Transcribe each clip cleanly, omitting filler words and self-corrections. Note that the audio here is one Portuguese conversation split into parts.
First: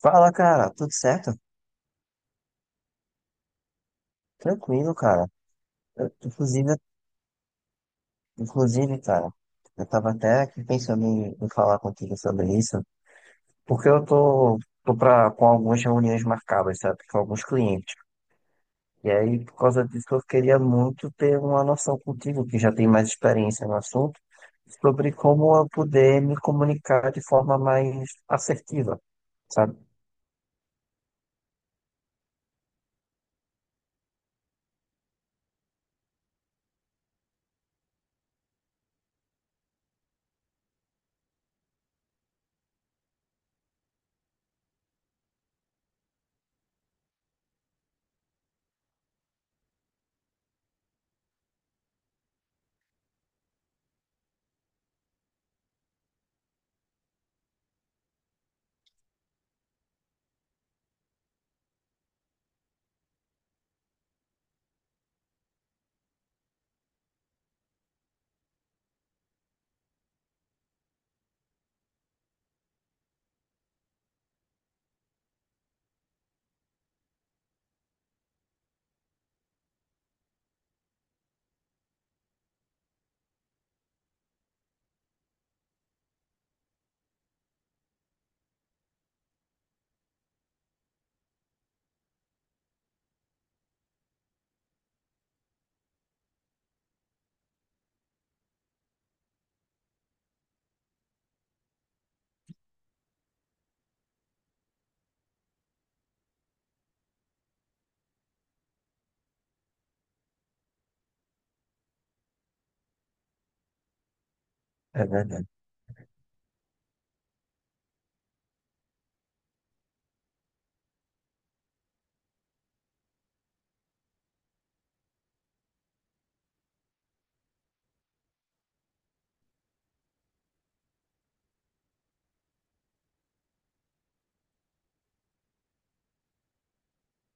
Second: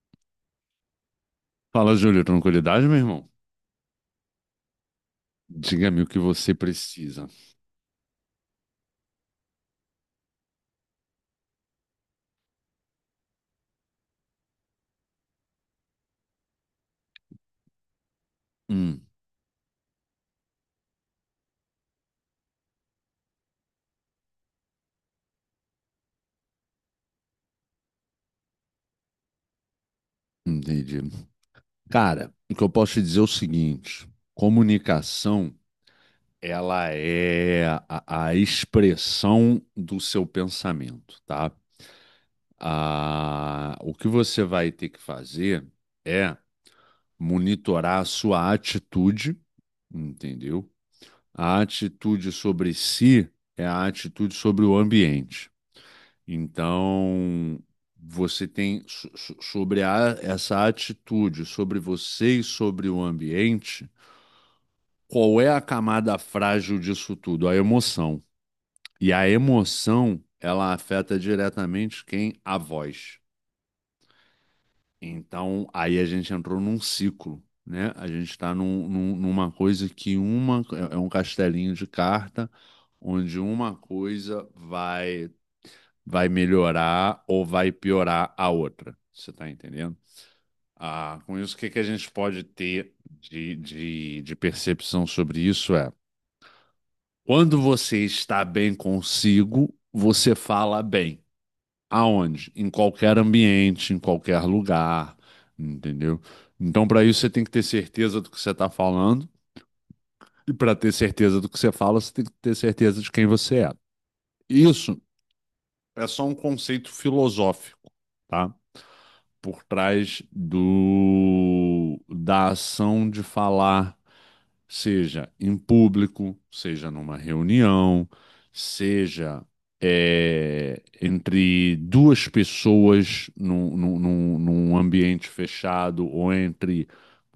Fala, cara, tudo certo? Fala, Júlio, tranquilidade, meu irmão? Tranquilo, cara. Diga-me o Eu- que você inclusive, precisa. inclusive, cara, eu tava até aqui pensando em falar contigo sobre isso, porque eu tô com algumas reuniões marcadas, sabe, com alguns clientes. Hum, E aí, por causa disso, eu queria muito ter uma noção contigo, que já tem mais experiência no assunto, sobre como eu poder me comunicar de forma mais assertiva, sabe? entendi. Cara, o que eu posso te dizer é o seguinte: comunicação, ela é a expressão do seu pensamento, tá? Ah, o que você vai ter que fazer é monitorar a sua atitude, entendeu? A atitude sobre si é a atitude sobre o ambiente. Então, você tem essa atitude, sobre você e sobre o ambiente, qual é a camada frágil disso tudo? A emoção. E a emoção, ela afeta diretamente quem? A voz. Então, aí a gente entrou num ciclo, né? A gente está numa coisa que uma é um castelinho de carta, onde uma coisa vai melhorar ou vai piorar a outra. Você está entendendo? Ah, com isso, o que que a gente pode ter de percepção sobre isso é quando você está bem consigo, você fala bem. Aonde? Em qualquer ambiente, em qualquer lugar, entendeu? Então, para isso, você tem que ter certeza do que você está falando, e para ter certeza do que você fala, você tem que ter certeza de quem você é. Isso É verdade. é só um conceito filosófico, tá? Por trás do da ação de falar, seja em público, seja numa reunião, seja entre duas pessoas num ambiente fechado ou entre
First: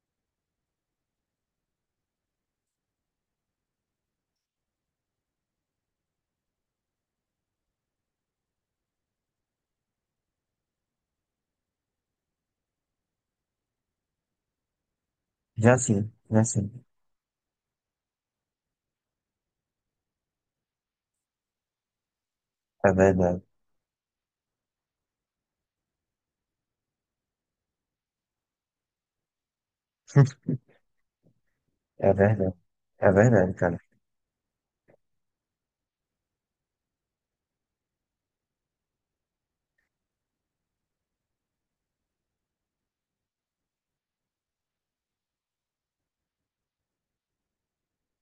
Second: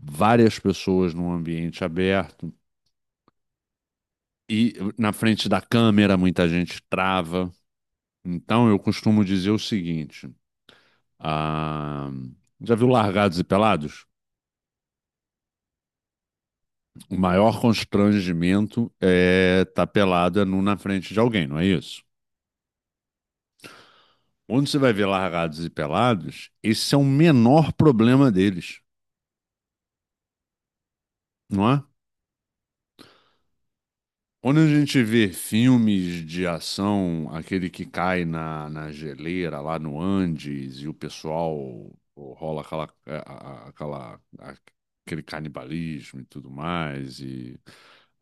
várias pessoas num ambiente aberto. E na frente da câmera muita gente trava. Então eu costumo dizer o seguinte: ah, já viu Largados e Pelados? Já sim, O maior constrangimento é estar pelado é nu na frente de alguém, não é isso? é verdade. Quando você vai ver Largados e Pelados, esse é o menor problema deles, não é? É verdade. É verdade, cara. Quando a gente vê filmes de ação, aquele que cai na geleira lá no Andes e o pessoal pô, rola aquela, aquele canibalismo e tudo mais, e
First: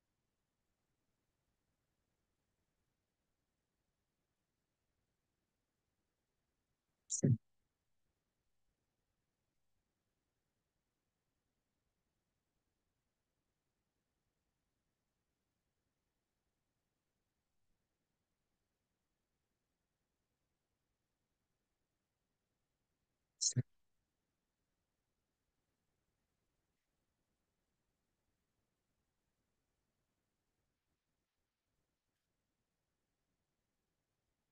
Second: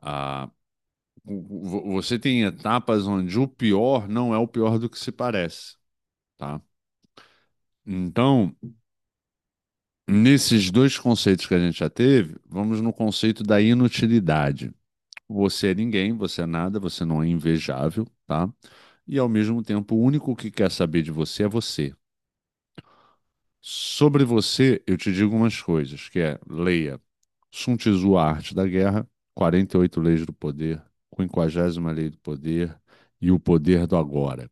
a, você tem etapas onde o pior não é o pior do que se parece. Tá? Sim, Então, nesses dois conceitos que a gente já teve, vamos no conceito da inutilidade. Você é ninguém, você é nada, você não é invejável, tá? E ao mesmo tempo, o único que quer saber de você é você. sim. Sobre você, eu te digo umas coisas, que é, leia Sun Tzu, A Arte da Guerra, 48 Leis do Poder, 50 Lei do Poder e O Poder do Agora.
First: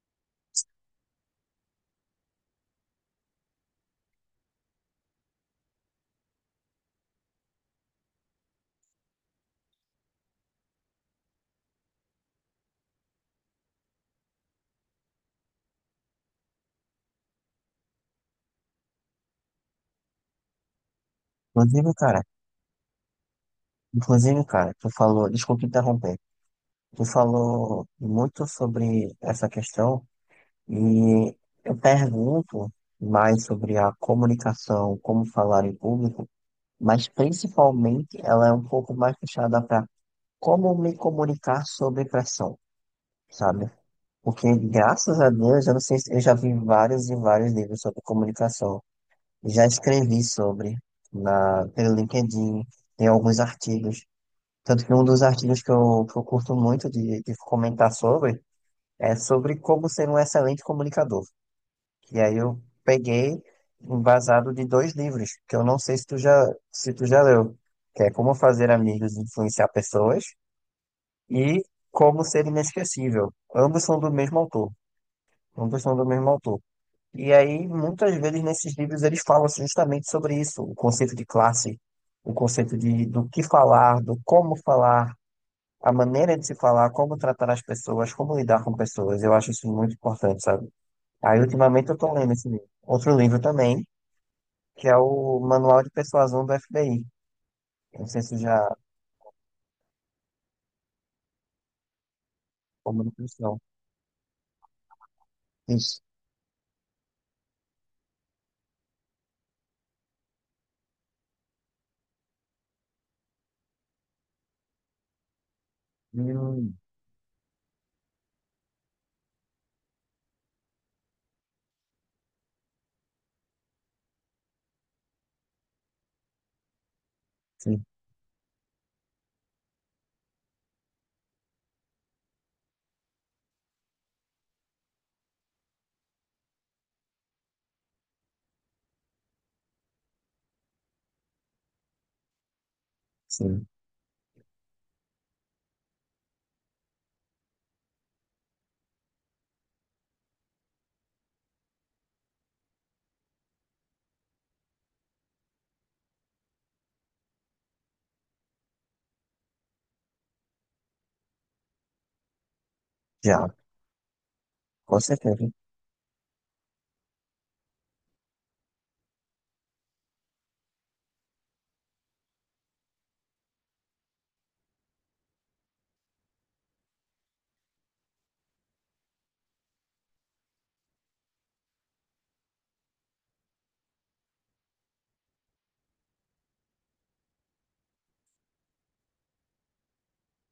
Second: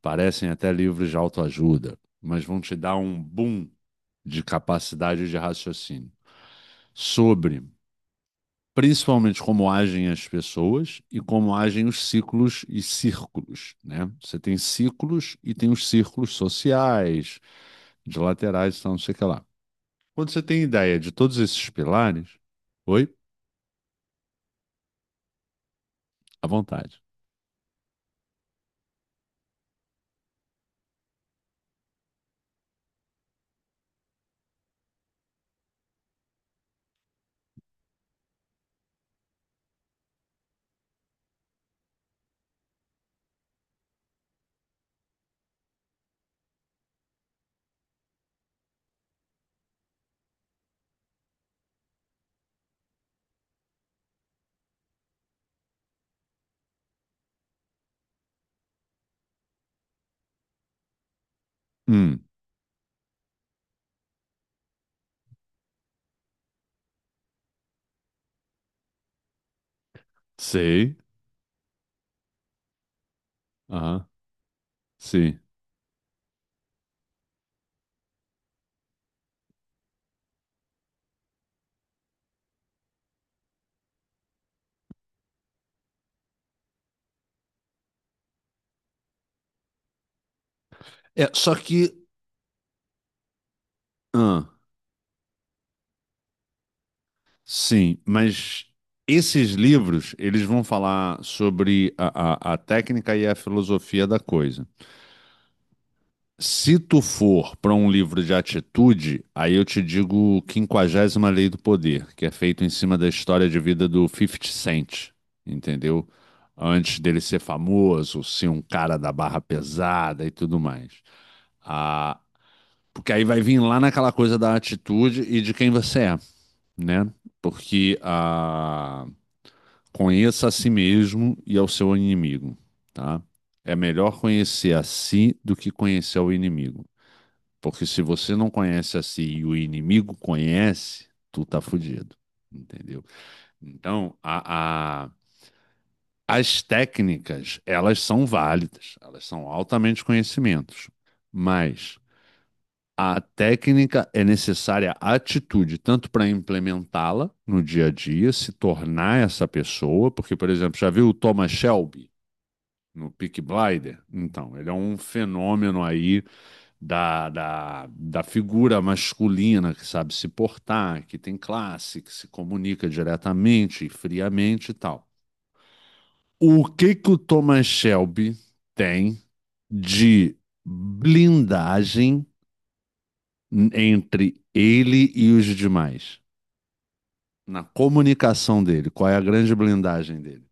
Parecem até livros de autoajuda, mas vão te dar um boom de capacidade de raciocínio sobre principalmente como agem as pessoas e como agem os ciclos e círculos, né? Você tem ciclos e tem os círculos sociais, de laterais, tal, não sei o que lá. Quando você tem ideia de todos esses Inclusive, cara, pilares, oi, inclusive, cara, tu falou, desculpa interromper, à vontade. tu falou muito sobre essa questão e eu pergunto mais sobre a comunicação, como falar em público, mas principalmente ela é um pouco mais fechada para como me comunicar sobre pressão. Sabe? Porque, graças a Deus, eu não sei, eu já vi vários e vários livros sobre comunicação. Já escrevi sobre na, pelo LinkedIn, tem alguns artigos. Tanto que um dos artigos que eu curto muito de comentar sobre é sobre como ser um excelente comunicador. Hum, E aí eu peguei embasado de dois livros, que eu não sei se tu já leu, que é Como Fazer Amigos e Influenciar Pessoas sei. e Como Ser Inesquecível. Ambos são Aham, do mesmo autor. sim. Ambos são do mesmo autor. E aí, muitas vezes nesses livros eles falam justamente sobre isso, o conceito de classe, o conceito de do que falar, do como falar, a maneira de se falar, como tratar as pessoas, como lidar com pessoas. Eu acho isso muito importante, sabe? É, Aí, só ultimamente, que, eu tô lendo esse livro. Outro livro também, ah. que é o Manual de Persuasão do FBI. Sim, Eu não sei se mas já esses livros, eles vão falar sobre a técnica e a comunicação. filosofia da coisa. Isso. Se tu for para um livro de atitude, aí eu te digo Quinquagésima Lei do Poder, que é feito em cima da história de vida do fifty Cent, entendeu? Hum, Antes dele ser famoso, ser um cara da barra pesada e tudo mais. Ah, porque aí vai vir lá naquela coisa da atitude e de quem você é, né? sim, Porque a Conheça a si mesmo e ao seu inimigo, tá? É melhor conhecer a si do que conhecer o inimigo. Porque se você não conhece a si e o inimigo conhece, tu tá fudido, entendeu? sim. Então, as técnicas, elas são válidas, elas são altamente conhecimentos, mas a técnica é necessária atitude, tanto para implementá-la no dia a dia, se tornar essa pessoa, porque, por exemplo, já viu o Thomas Shelby? No Peaky Já, Blinder? Então, ele é um com certeza. fenômeno aí da figura masculina que sabe se portar, que tem classe, que se comunica diretamente e friamente e tal. O que que o Thomas Shelby tem de blindagem entre ele e os demais? Na comunicação dele, qual é a grande blindagem dele?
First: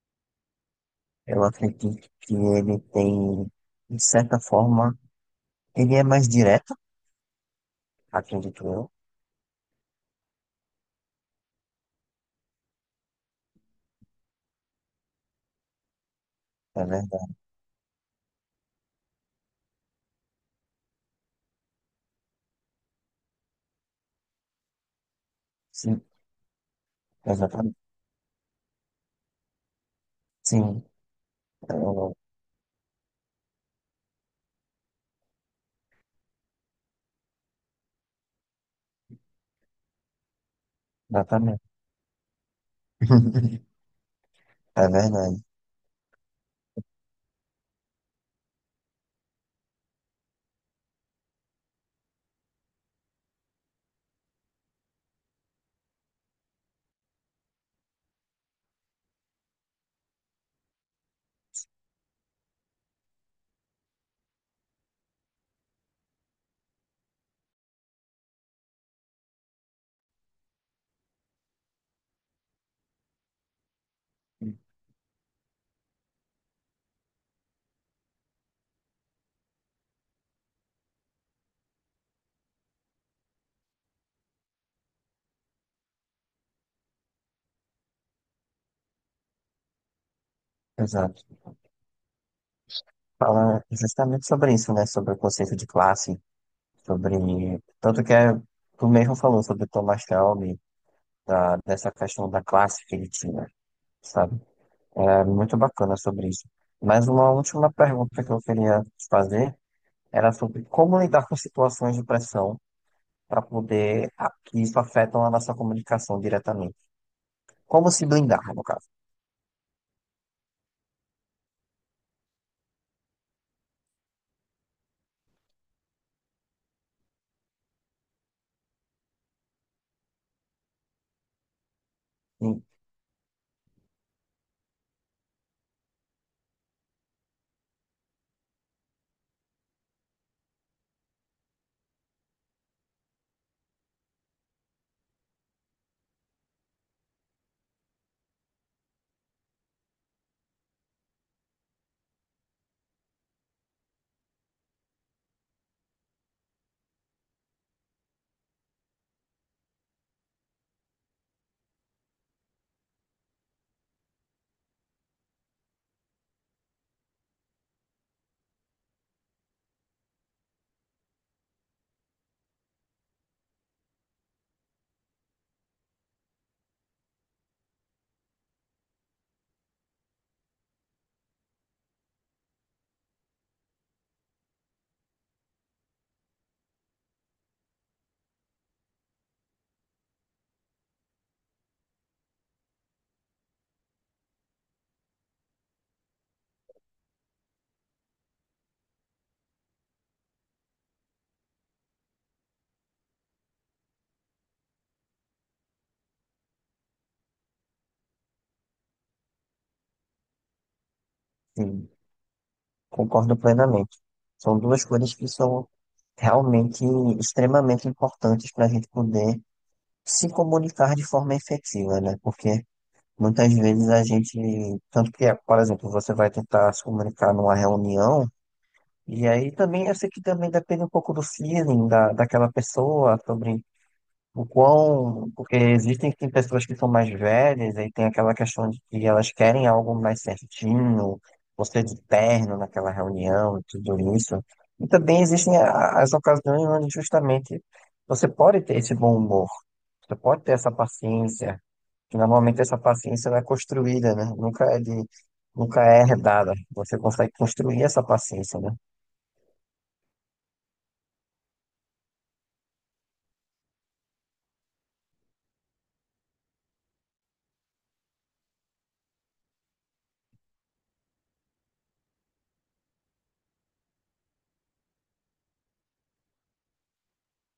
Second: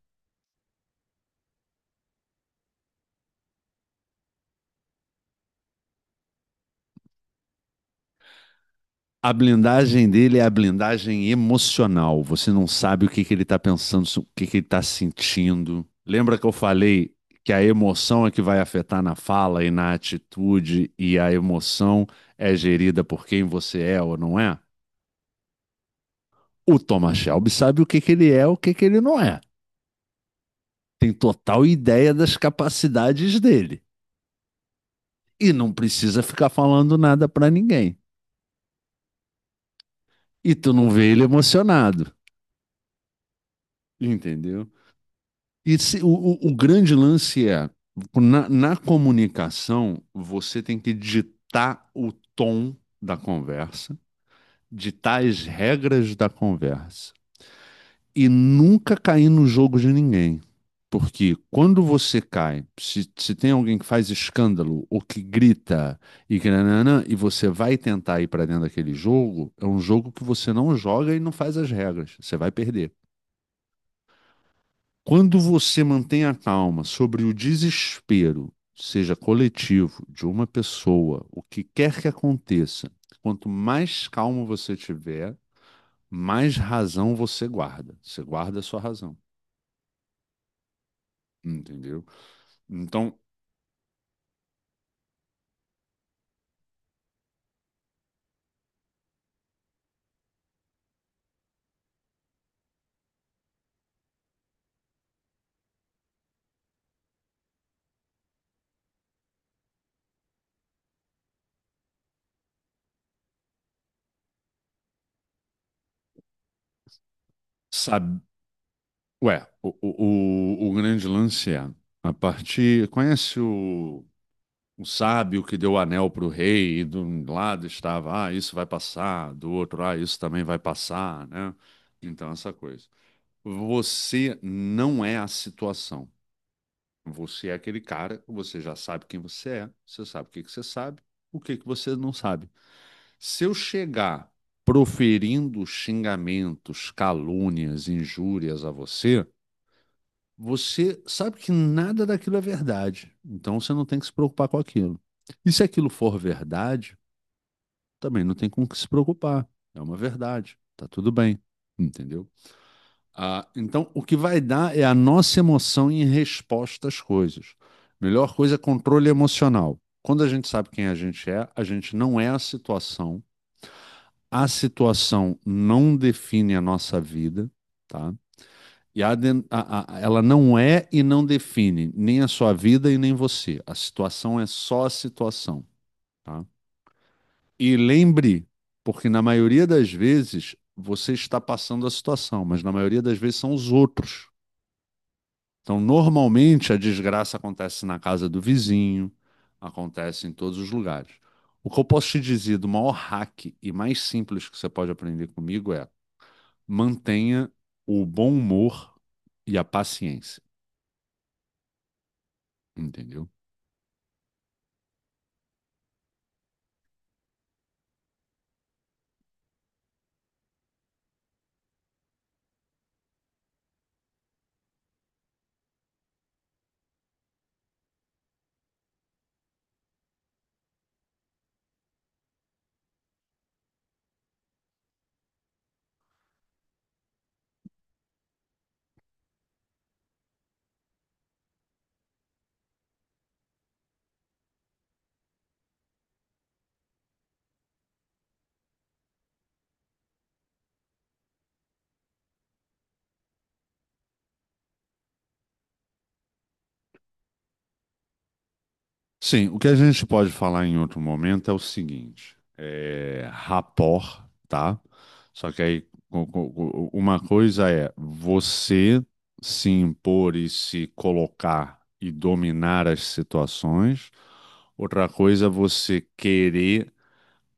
Eu acredito que ele tem de certa forma, ele é mais direto, acredito eu, A blindagem dele é a blindagem emocional. Você não sabe o que que ele está pensando, o que que ele está sentindo. Lembra que eu é falei verdade. que a emoção é que vai afetar na fala e na atitude, e a emoção é gerida por quem você é ou não é? Sim, O Thomas Shelby exatamente. sabe o que que ele é, o que que ele não é. Sim, Tem total ideia eu- das capacidades dele e não precisa ficar falando nada para ninguém. E tu não vê ele exatamente. emocionado, entendeu? É verdade. O grande lance é, na comunicação, você tem que ditar o tom da conversa, ditar as regras da conversa e nunca cair no jogo de ninguém. Porque quando você cai, se tem alguém que faz escândalo ou que grita e que nananã, e você vai tentar ir para dentro daquele jogo, é um jogo que você não joga e não faz as regras. Você vai perder. Quando você mantém a calma sobre o desespero, seja coletivo, de uma pessoa, o que quer que aconteça, quanto mais calmo você tiver, mais razão você guarda. Você guarda a sua razão, Exato. entendeu? Então, Fala justamente sobre isso, né? Sobre o conceito de classe, sobre. Tanto que é, tu mesmo falou sobre o Thomas Shelby, dessa questão da classe que ele tinha, sabe? É muito bacana sobre isso. Mas uma última pergunta que eu queria te fazer era sobre como lidar com situações de pressão para poder que isso afeta a nossa comunicação diretamente. Como se sabe, blindar, no caso. ué, o grande lance é a partir. Conhece o sábio que deu o anel para o rei, e de um lado estava, ah, isso vai passar, do outro, ah, isso também vai passar, né? Então, essa Sim, coisa. Você não é a situação. Você é aquele cara, você já sabe quem você é, você sabe o que que você sabe, o que que você não sabe. Se eu chegar proferindo xingamentos, calúnias, injúrias a você, você sabe que nada daquilo é verdade. Então você não tem que se preocupar com aquilo. E se aquilo for verdade, também não tem com o que se preocupar. É uma verdade. Tá tudo bem. Entendeu? Ah, então, o que vai dar é a nossa emoção em resposta às coisas. Melhor coisa é controle emocional. Quando a gente sabe quem a gente é, a gente não é a situação. A situação não define a nossa vida, tá? E a den- a- ela não é e não define nem a sua vida e nem você. A situação é só a situação, tá? E lembre, porque na maioria das vezes você está passando a situação, mas na maioria das vezes são os outros. Então, normalmente a desgraça acontece na casa do vizinho, acontece em todos os lugares. O que eu posso te dizer do maior hack e mais simples que você pode aprender comigo é mantenha o bom humor e a paciência, sim, entendeu? concordo plenamente. São duas coisas que são realmente extremamente importantes para a gente poder se comunicar de forma efetiva, né? Porque muitas vezes a gente, tanto que, por exemplo, você vai tentar se comunicar numa reunião, e aí também eu sei que também depende um pouco do feeling daquela pessoa sobre o quão, porque existem tem pessoas que são mais velhas, aí tem aquela questão de que elas querem algo mais certinho, você de terno naquela reunião e tudo isso. E também existem as ocasiões onde justamente você pode ter esse bom humor, você pode ter essa paciência, que normalmente essa paciência ela é construída, né? Nunca é herdada. Você consegue construir essa paciência, né? Sim, o que a gente pode falar em outro momento é o seguinte, é rapport, tá? Só que aí uma coisa é você se impor e se colocar e dominar as situações, outra coisa é você querer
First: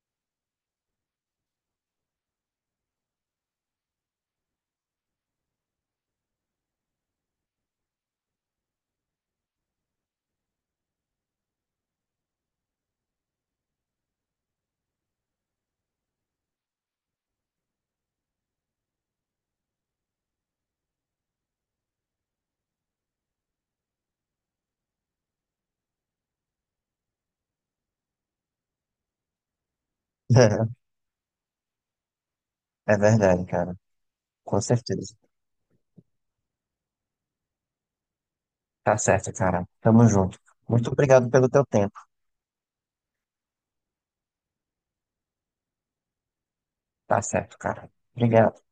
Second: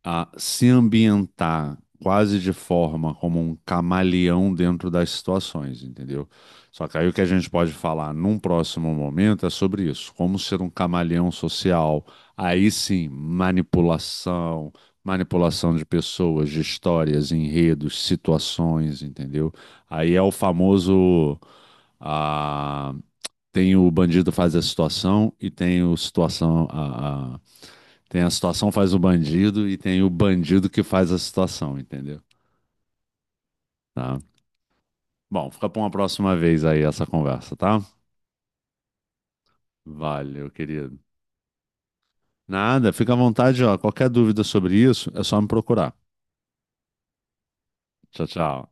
a se ambientar quase de forma como um camaleão dentro das situações, entendeu? Só que aí o que a gente pode falar num próximo momento é sobre isso, como ser um camaleão social. Aí sim, manipulação de pessoas, de histórias, enredos, situações, entendeu? Aí é o famoso. Ah, tem o bandido faz a situação e tem o situação tem a situação faz o bandido e tem o bandido que faz a situação, entendeu? É verdade, cara. Tá. Com certeza. Bom, fica para uma próxima vez aí essa conversa, tá? Tá certo, cara. Tamo junto. Valeu, Muito querido. obrigado pelo teu tempo. Nada, fica à vontade, ó. Qualquer dúvida sobre isso, é só me procurar. Tá certo, cara. Tchau, Obrigado. tchau.